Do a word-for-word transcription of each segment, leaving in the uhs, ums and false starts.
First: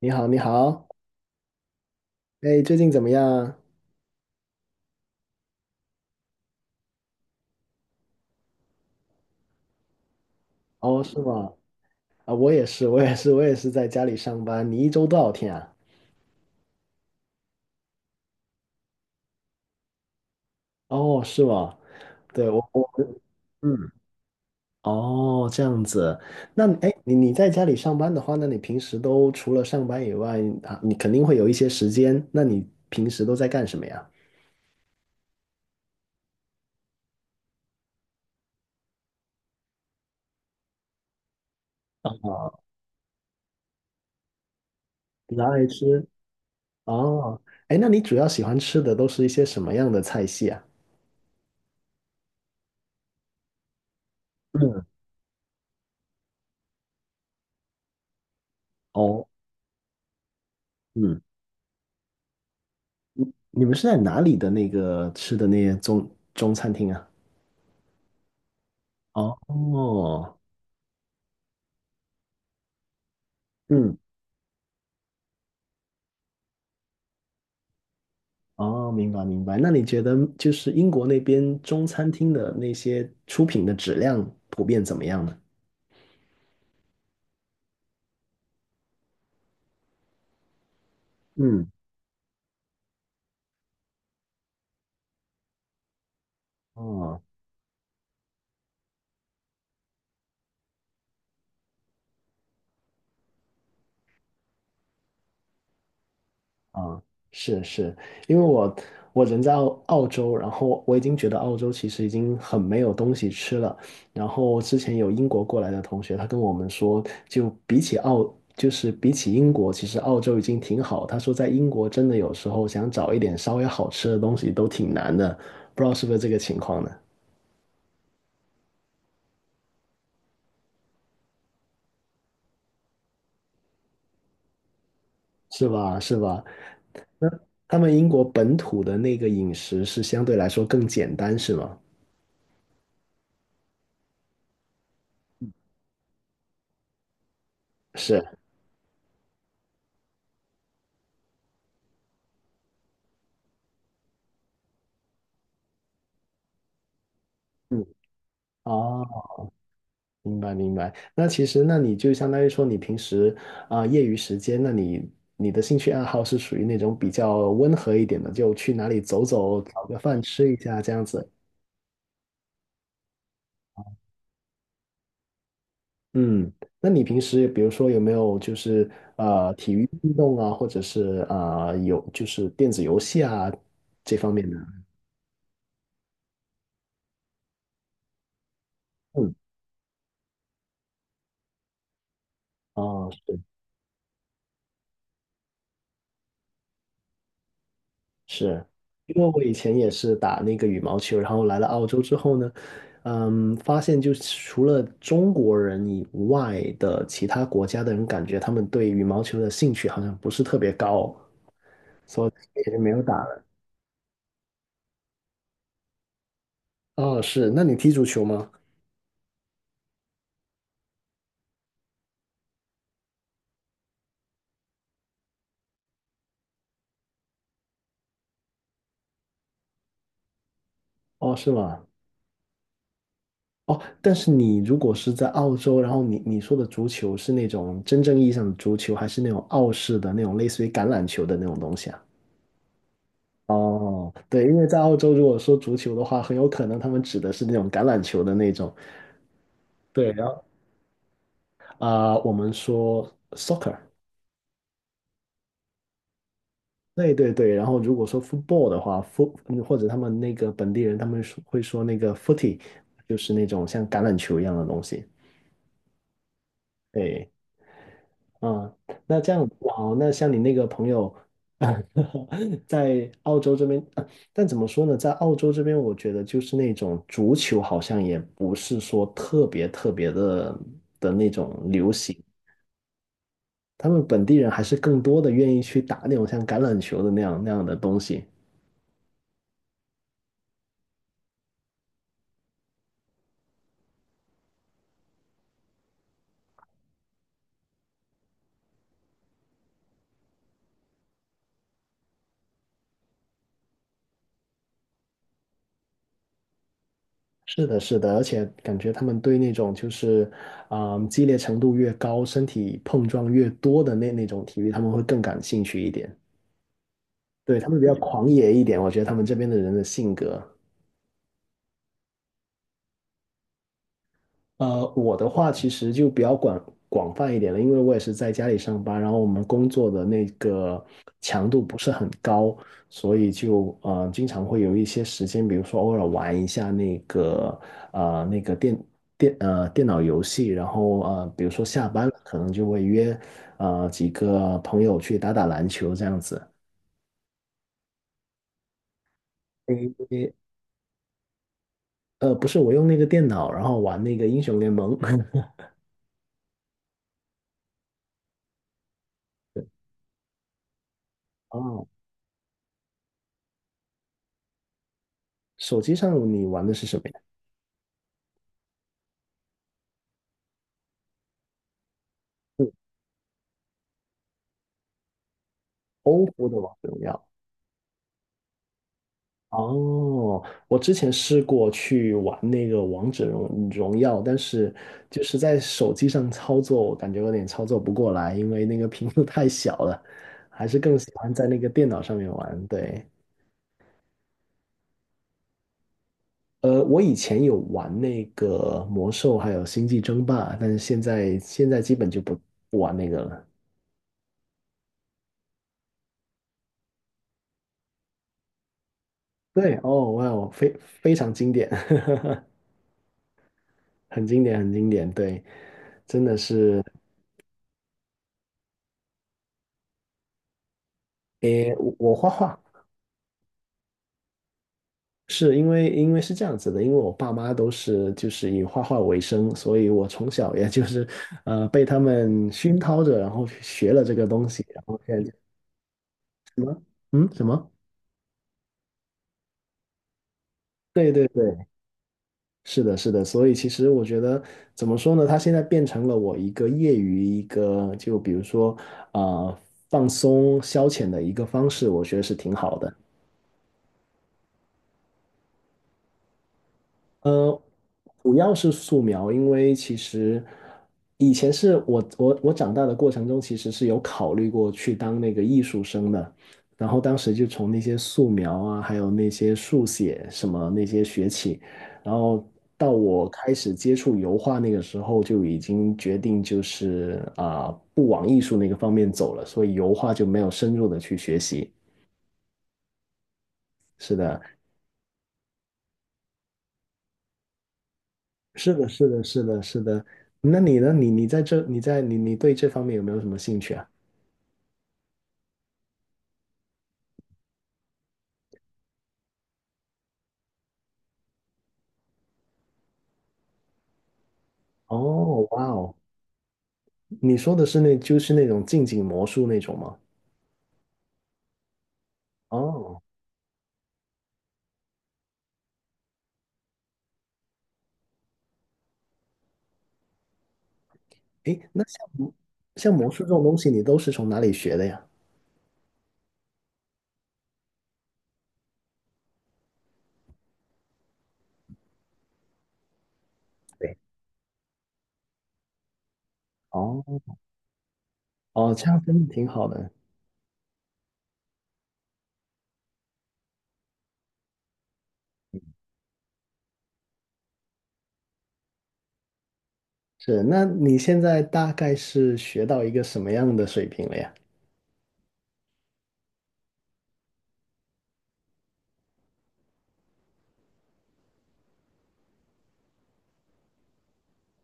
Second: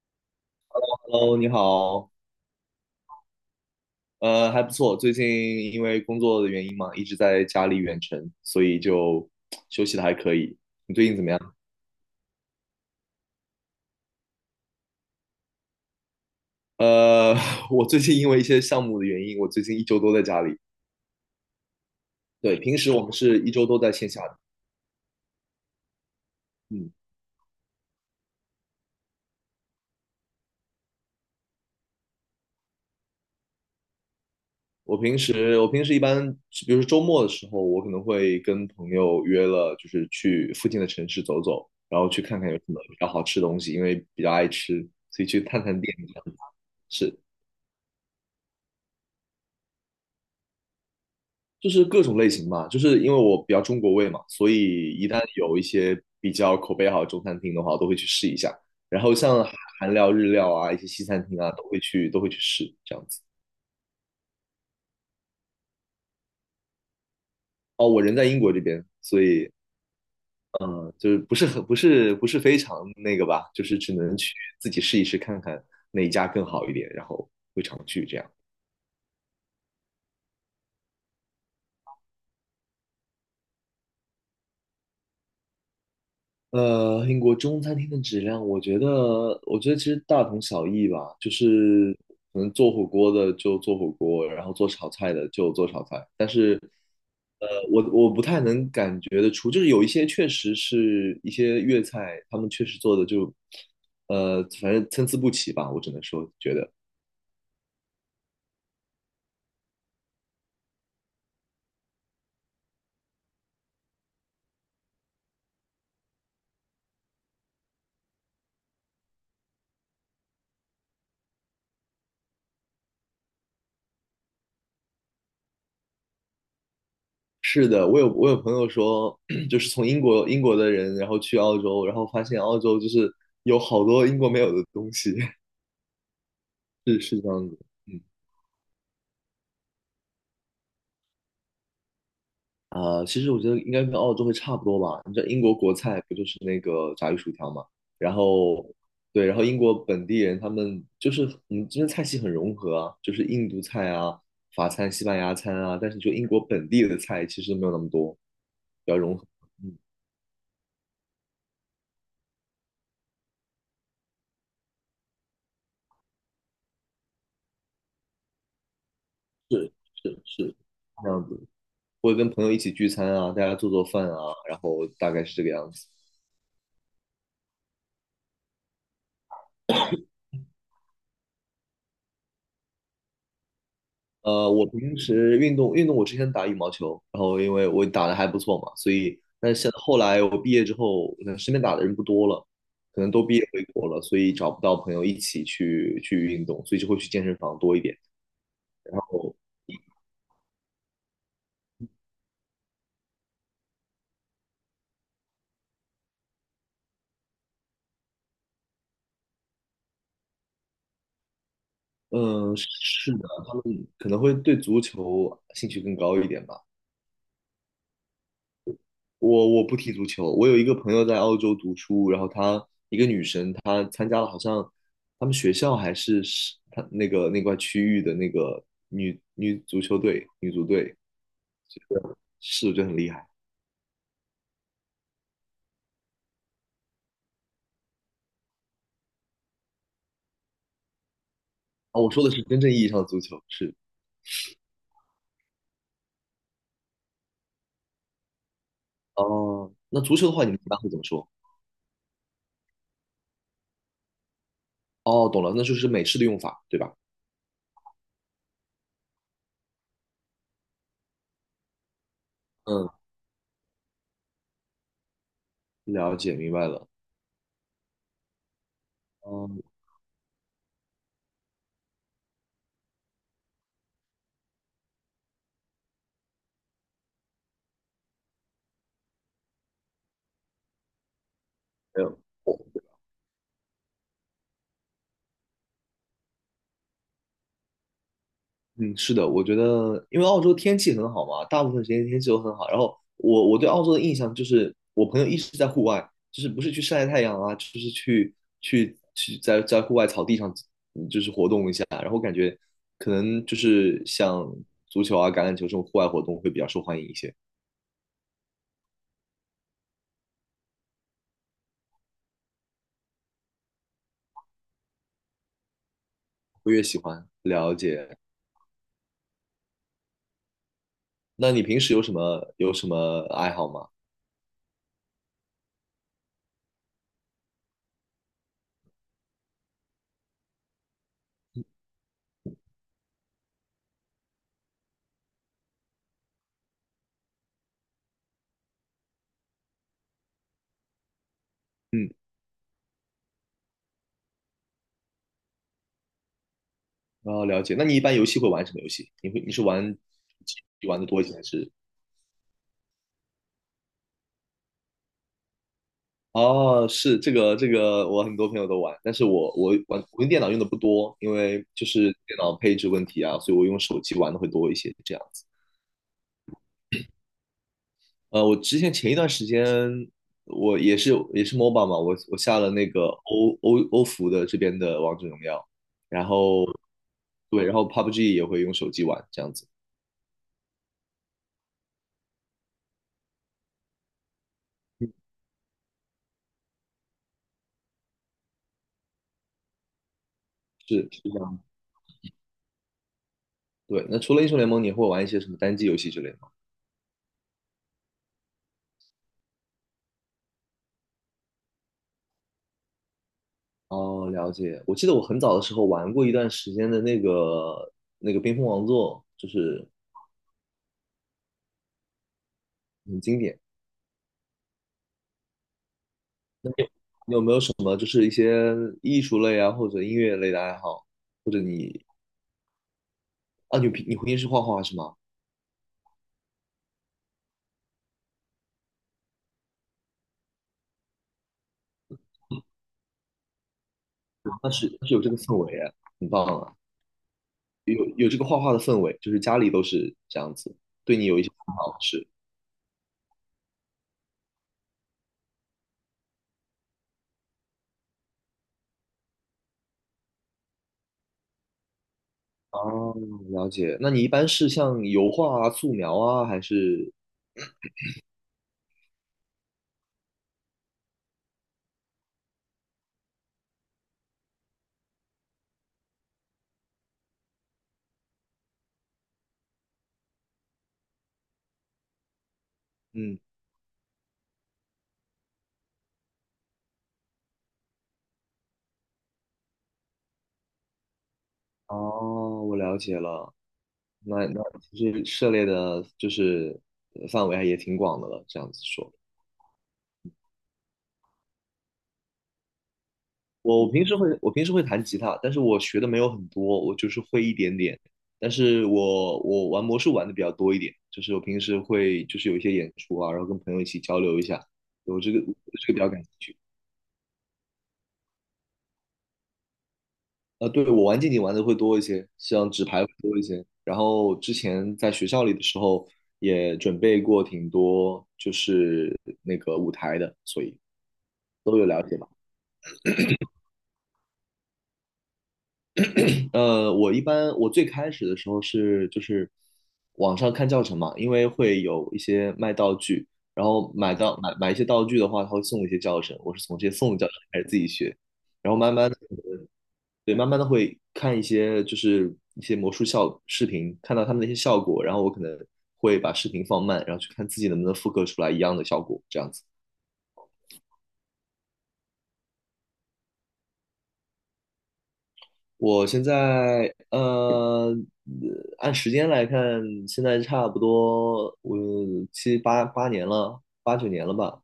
你好，你好，Hello，你好，哎，最近怎么样？呃，还不错。最近因为工作的原因嘛，一直在家里远程，所以就休息的还可以。你哦，最近是怎么样？吗？啊，我也是，我也是，我也是在家里上班。你一周多少天啊？呃，我最近因为一些项目的原因，我最近一周都在家里。哦，是吗？对，对，我平我时我们是一周都嗯，在线下的。哦，这样子。那哎，嗯，你你在家里上班的话，那你平时都除了上班以外啊，你肯定会有一些时间。那你平时都在干什么呀？我平时我平时一般，比如说周末的时候，我可能会跟朋友约了，就是去附近的城市走走，然后啊，去看看有什么比较好吃的东西，因为比较爱吃，所以去拿探来探店吃。这样子。是。哦，哎，那你主要喜欢吃的都是一些什么样的菜系啊？就是各种类型嘛，就是因为我比较中国胃嘛，所嗯，以一旦有一些比较口碑好的中餐厅的话，我都会去试一下。然后哦，像韩韩料、日料啊，一些西嗯。餐厅啊，都会去都会去试这样子。你们是在哪里的那个吃的那些中中餐厅啊？哦，我人在英国这边，所以哦，嗯，就是不是很不是不是非常那个吧，就是只嗯，能去自己试一试看看哪一家更好一点，然后会常去这样。哦，明白明白。那你觉得就是英国那边中餐厅的那些出品的质量普遍怎么样呢？呃，英国中餐厅的质量，我觉得，我觉得其实大同小异吧，就嗯，是可能做火锅的就做火锅，然后做炒菜的就做炒菜。但哦。呃，我我不太能感觉得出，就是有一些确实是一些粤菜，他们确实做的就，呃，反正参差不齐吧，我只能说觉得啊，是是，因为我我人在澳澳洲，然后我已经觉得澳洲其实已经很没有东西吃了。然后之前有英国过来的同学，他跟我们说，就比起澳，就是比起英国，其实澳洲已经挺好。他说在英国真的有时候想找一点稍微好吃的东西都挺难的，不知道是不是这个情况呢？是的。我有我有朋友说，就是从英国英国的人，然后去澳洲，然后发现澳洲就是有好多英国没有的东西，是吧？是吧？是是那这样子，他们嗯。英国本土的那个饮食是相对来说更简单，是吗？啊、其实我觉得应该跟澳洲会差不多吧。你知道英国国菜不就是那个炸鱼薯条嘛？然是，后，对，然后英国本地人他们就是嗯，们这边菜系很融合啊，就是印度菜啊、法餐、西班牙餐啊。但是就英国本地的菜其实没有那嗯，么多，比较融啊。合。嗯，明白明白。那其实，那你就相当于说，你平时啊、业余时间，那你你的兴趣爱好是属于那种比较温和一点的，就去哪里走走，是找个饭是吃一是，下这样这样子。子。会跟朋友一起聚餐啊，大家做做饭啊，然后大概是这个样子。嗯，那你平时比如说有没有就是呃体育运动啊，或者是啊、呃、有就是电子游戏啊这方面呃，的？我平时运动运动，我之前打羽毛球，然后因为我打的还不错嘛，所以嗯，但是现后来我毕业之后，可能身边打的人不多了，可啊能都毕是。业回国了，所以找不到朋友一起去去运动，所以就会去健身房多一点。是，因为哦，我以前也是打那个羽毛球，然后来了澳洲之后呢，嗯，发现就是除了中国人以外的其他国家的人，感觉他们对羽毛球的兴趣好像不是特别高，所以嗯，也就没有是打的，了。他们可能会对足球兴趣更高一点吧。哦，是，那你踢足球吗？我我不踢足球，我有一个朋友在澳洲读书，然后她一个女生，她参加了好像他们学校还是是她那个那块区域的那个女女足球队、女足队，哦，是吗？是我觉得很厉害哦，但是你如果是在澳洲，然后你你说的足球是那种真正意义上的足球，还是那种澳式的那种类似于橄榄球的那种东西啊。啊？我说的是真正意义上的足球，是哦，对，因为在澳洲，如果说足球的话，很有可能他们指的是那种橄榄球的那种。哦。那对，足然球的后话，你们一般会怎么说？啊、我们说 soccer，哦，懂了，那就是美式的用法，对吧？对对对。然后如果说 football 的话，foot 嗯或者他们那个本地人，他们说会说那个 footy，嗯，就是那种像橄榄球一样的东西。了解，明白了。对，啊，那这样嗯，好，那像你那个朋友，在澳洲这边，呃但怎么说呢，在澳洲这边，我觉得就是那种足球好像也不是说特别特别的的那种流没行，有。他们本地人还是更多的愿意去打那种像橄榄球的那样那样的东西。嗯，是的，我觉得因为澳洲天气很好嘛，大部分时间天气都很好。然后我我对澳洲的印象就是，我朋友一直在户外，就是不是去晒太阳啊，就是去去去在在户外草地上，可能就是像足球啊、橄榄球这种户外活动会比较受欢迎一些，是的，是的，而且感觉他们对那种就是，啊激烈程度越高，身体碰撞越多的那那种体育，他们会更感兴趣一点。我越喜欢对，他了们比较解。狂野一点，我觉得他们这边的人的性格。那你平时有什么有什么爱好吗？呃，我的话其实就比较广广泛一点了，因为我也是在家里上班，然后我们工作的那个强度不是很高，所以就呃经常会有一些时间，比如说偶尔玩一下那个呃那个电电呃电脑游戏，然后呃比如说下班嗯，了，可能就会约呃几个朋友去打打篮球这样子。然后了解。那你一般游戏会玩什么游戏？你会你是玩诶，玩的多一些还是？呃，不是，我用那个电脑，然后玩那个英雄联盟。哦，是这个这个，我很多朋友都玩，但是我我玩我用电脑用的不多，因为就哦，是电脑配置问题啊，所以我用手机玩的会多一些这样子。手机上你玩的是什么呀？呃，我之前前一段时间我也是也是 M O B A 嘛，我我下了是 那个欧欧欧服的这边的王者荣耀，然 O P P O 的后王者荣耀。对，然后 P U B G 也会用手机玩这样子，哦，我之前试过去玩那个王者荣荣耀，但是就是在手机上操作，我感觉有点操作不过来，因为那个屏幕太小了，还是更是喜是欢这在那样。个电脑上面玩。对，对，那除了英雄联盟，你会玩一些什么单机游戏之类的吗？呃，我以前有玩那个魔兽，还有星际争霸，但是现在现在基本就不不玩那个了。哦，了解。我记得我很早的时候玩过一段时间的那个那个冰封王座，就对，是哦，哇哦，我非非常经典。很经典。很经典，很经典，对，真的是，你有没有什么就是一些艺术类啊，或者音乐类的爱好？或者诶，我你我画画啊，你平你平时画画是吗？是因为因为是这样子的，因为我爸妈都是就是以画画为生，所以我从小也就是呃被他们熏陶着，然后学了这个东西，那然是后那现是有在这就个氛围啊，很棒什啊，么嗯什么。有有这个画画的氛围，就是家里都是这样子，对对你对有一些对，看法是。是的，是的，所以其实我觉得怎么说呢？它现在变成了我一个业余一个，就比如说啊、呃放松消遣的一个方式，我觉得是挺好的。哦，了解。那你一般是像油画啊、素描啊，还是呃，主要是素描，因为其实以前是我我我长大的过程中，其实是有考虑过去当那个艺术生的，然后当时就从那些素描啊，还有那些速写什么那些学起，然后到我嗯？开始接触油画那个时候，就已经决定就是啊、不往艺术那个方面走了，所以油画就没有深入的去学习。哦，我了解了。那那其实涉猎的就是呃范围还也挺广的了。这样是子的，是说，的，是的，是的。那你呢？你你在这，你在你你对这方面有没有什么兴趣我啊？我平时会我平时会弹吉他，但是我学的没有很多，我就是会一点点。但是我我玩魔术玩的比较多一点，就是我平时会就是有一些演出啊，然后跟朋友一起交流一下，我这个哦，哇这个哦，比较感兴趣。你说的是那就是那种近景魔术那种吗？呃，对，我玩竞技玩的会多一些，像纸哦，牌会多一些。然后之前在学校里的时候也准备过挺多，就是那个舞台的，所以诶，都那有像了解吧。魔像魔术这种东西，你都是从哪里学的呀？呃，我一般我最开始的时候是就是网上看教程嘛，因为会有一些卖道具，然后对，买到买买一些道具的话，他会送一些教程，我是从这些送的哦教程开始自己学，然哦，后这慢样慢的。真的挺好的。对，慢慢的会看一些就是一些魔术效视频，看到他们的一些效果，然后我可能会把视频放慢，然后去看自己能不能复刻出来一样的效果，这样子。是，那你现在大概是学到一个什么样的水平了呀？我现在呃，按时间来看，现在差不多我七八八年了，八九年了吧。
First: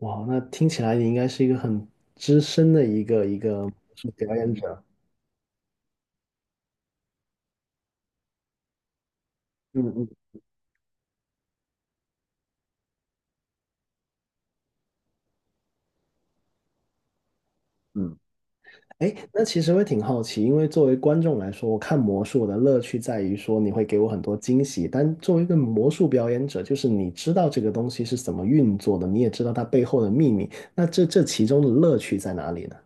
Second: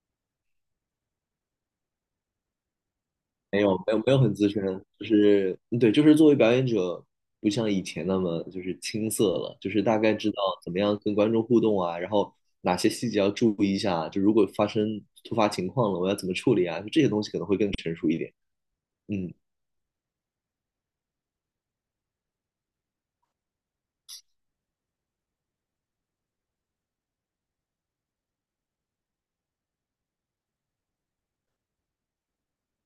哇，那听起来你应该是一个很资深的一个一没个魔有，没有，术没有表很资演深，者。就是对，就是作为表演者，不像以前那么就是青涩了，就是嗯大概嗯知道怎么样跟观众互动啊，然后哪些细节要注意一下啊，就如果发生突发情况了，我要怎么处理啊，就这些东西可能会更成熟嗯。一点。哎，嗯。那其实会挺好奇，因为作为观众来说，我看魔术我的乐趣在于说你会给我很多惊喜，但作为一个魔术表演者，就是你知道这个东西是怎么运作的，你也知道它背后的秘密，那这这其中的乐趣在哪里呢？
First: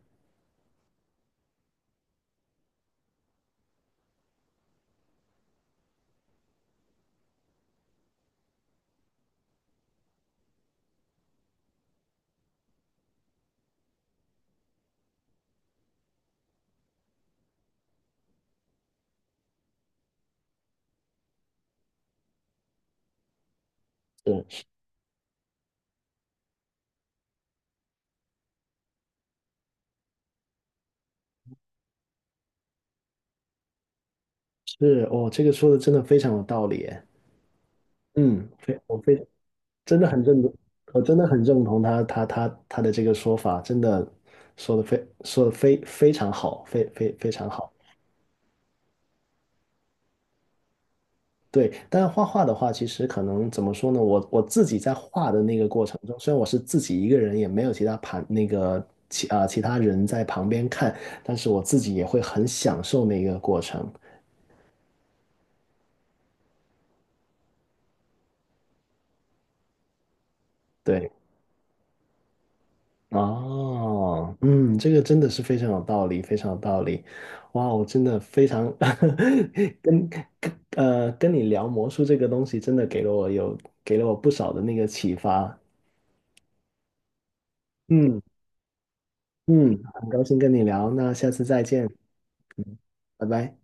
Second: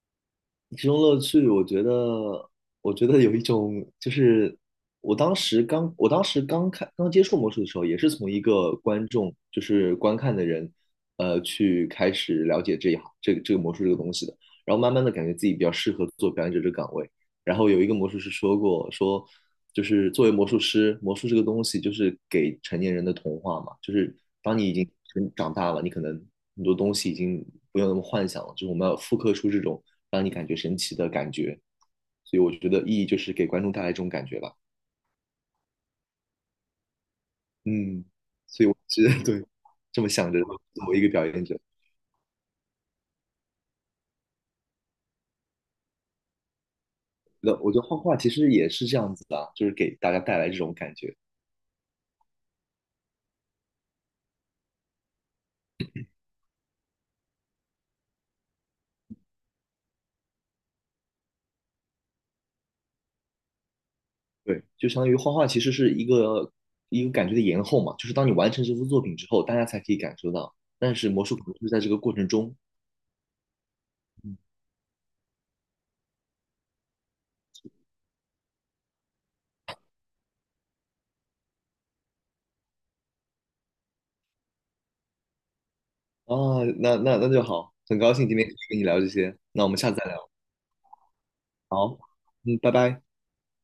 其中乐趣，我觉得，我觉得有一种，就是我当时刚，我当时刚看刚接触魔术的时候，也是从一个观众，就是观看的人，呃，去开始了解这一行，这个这个魔术这个东西的，然后慢慢的感觉自己比较适合做表演者这个岗位。然后有一个魔术师说过，说就是作为魔术师，魔术这个东西就是给成年人的童话嘛，就是当是你已经成长大了，你可能很多东西已经不用那么幻想了，就是我们要复刻出这种让你感觉神奇的感觉，所以我觉得意义就是给观众带来这种感觉吧。是，哦，这个说的真的非常有道理耶，嗯，嗯，非我是的，非对，真这么的很想着认同，作为我一个真表的很演者，认同他他他他的这个说法，真的说的非说的非非常好，非非非常那好。我觉得画画其实也是这样子的啊就是给大家带来这种感觉。对，但是画画的话，其实可能怎么说呢？我我自己在画的那个过程中，虽然我是自己一个人，也没有其他旁那个其啊、其他人在旁边看，但是我自己也会很享受那个过程。对，就相当于画画其实是一个一个感觉的延后嘛，就是当你完成这幅作品之后，大家才可以感受到。但是对，魔术可能是在这个过程中哦，嗯，这个真的是非常有道理，非常有道理。哇哦，我真的非常 跟跟呃跟你聊魔术这个东西，真的给了我有给了我不少的那个启发。啊，那那那就好，很高嗯。兴今天可以跟你聊这些，那我们嗯，下次再很聊。高兴跟你聊，那下次再见，好，嗯，拜嗯，拜。拜拜。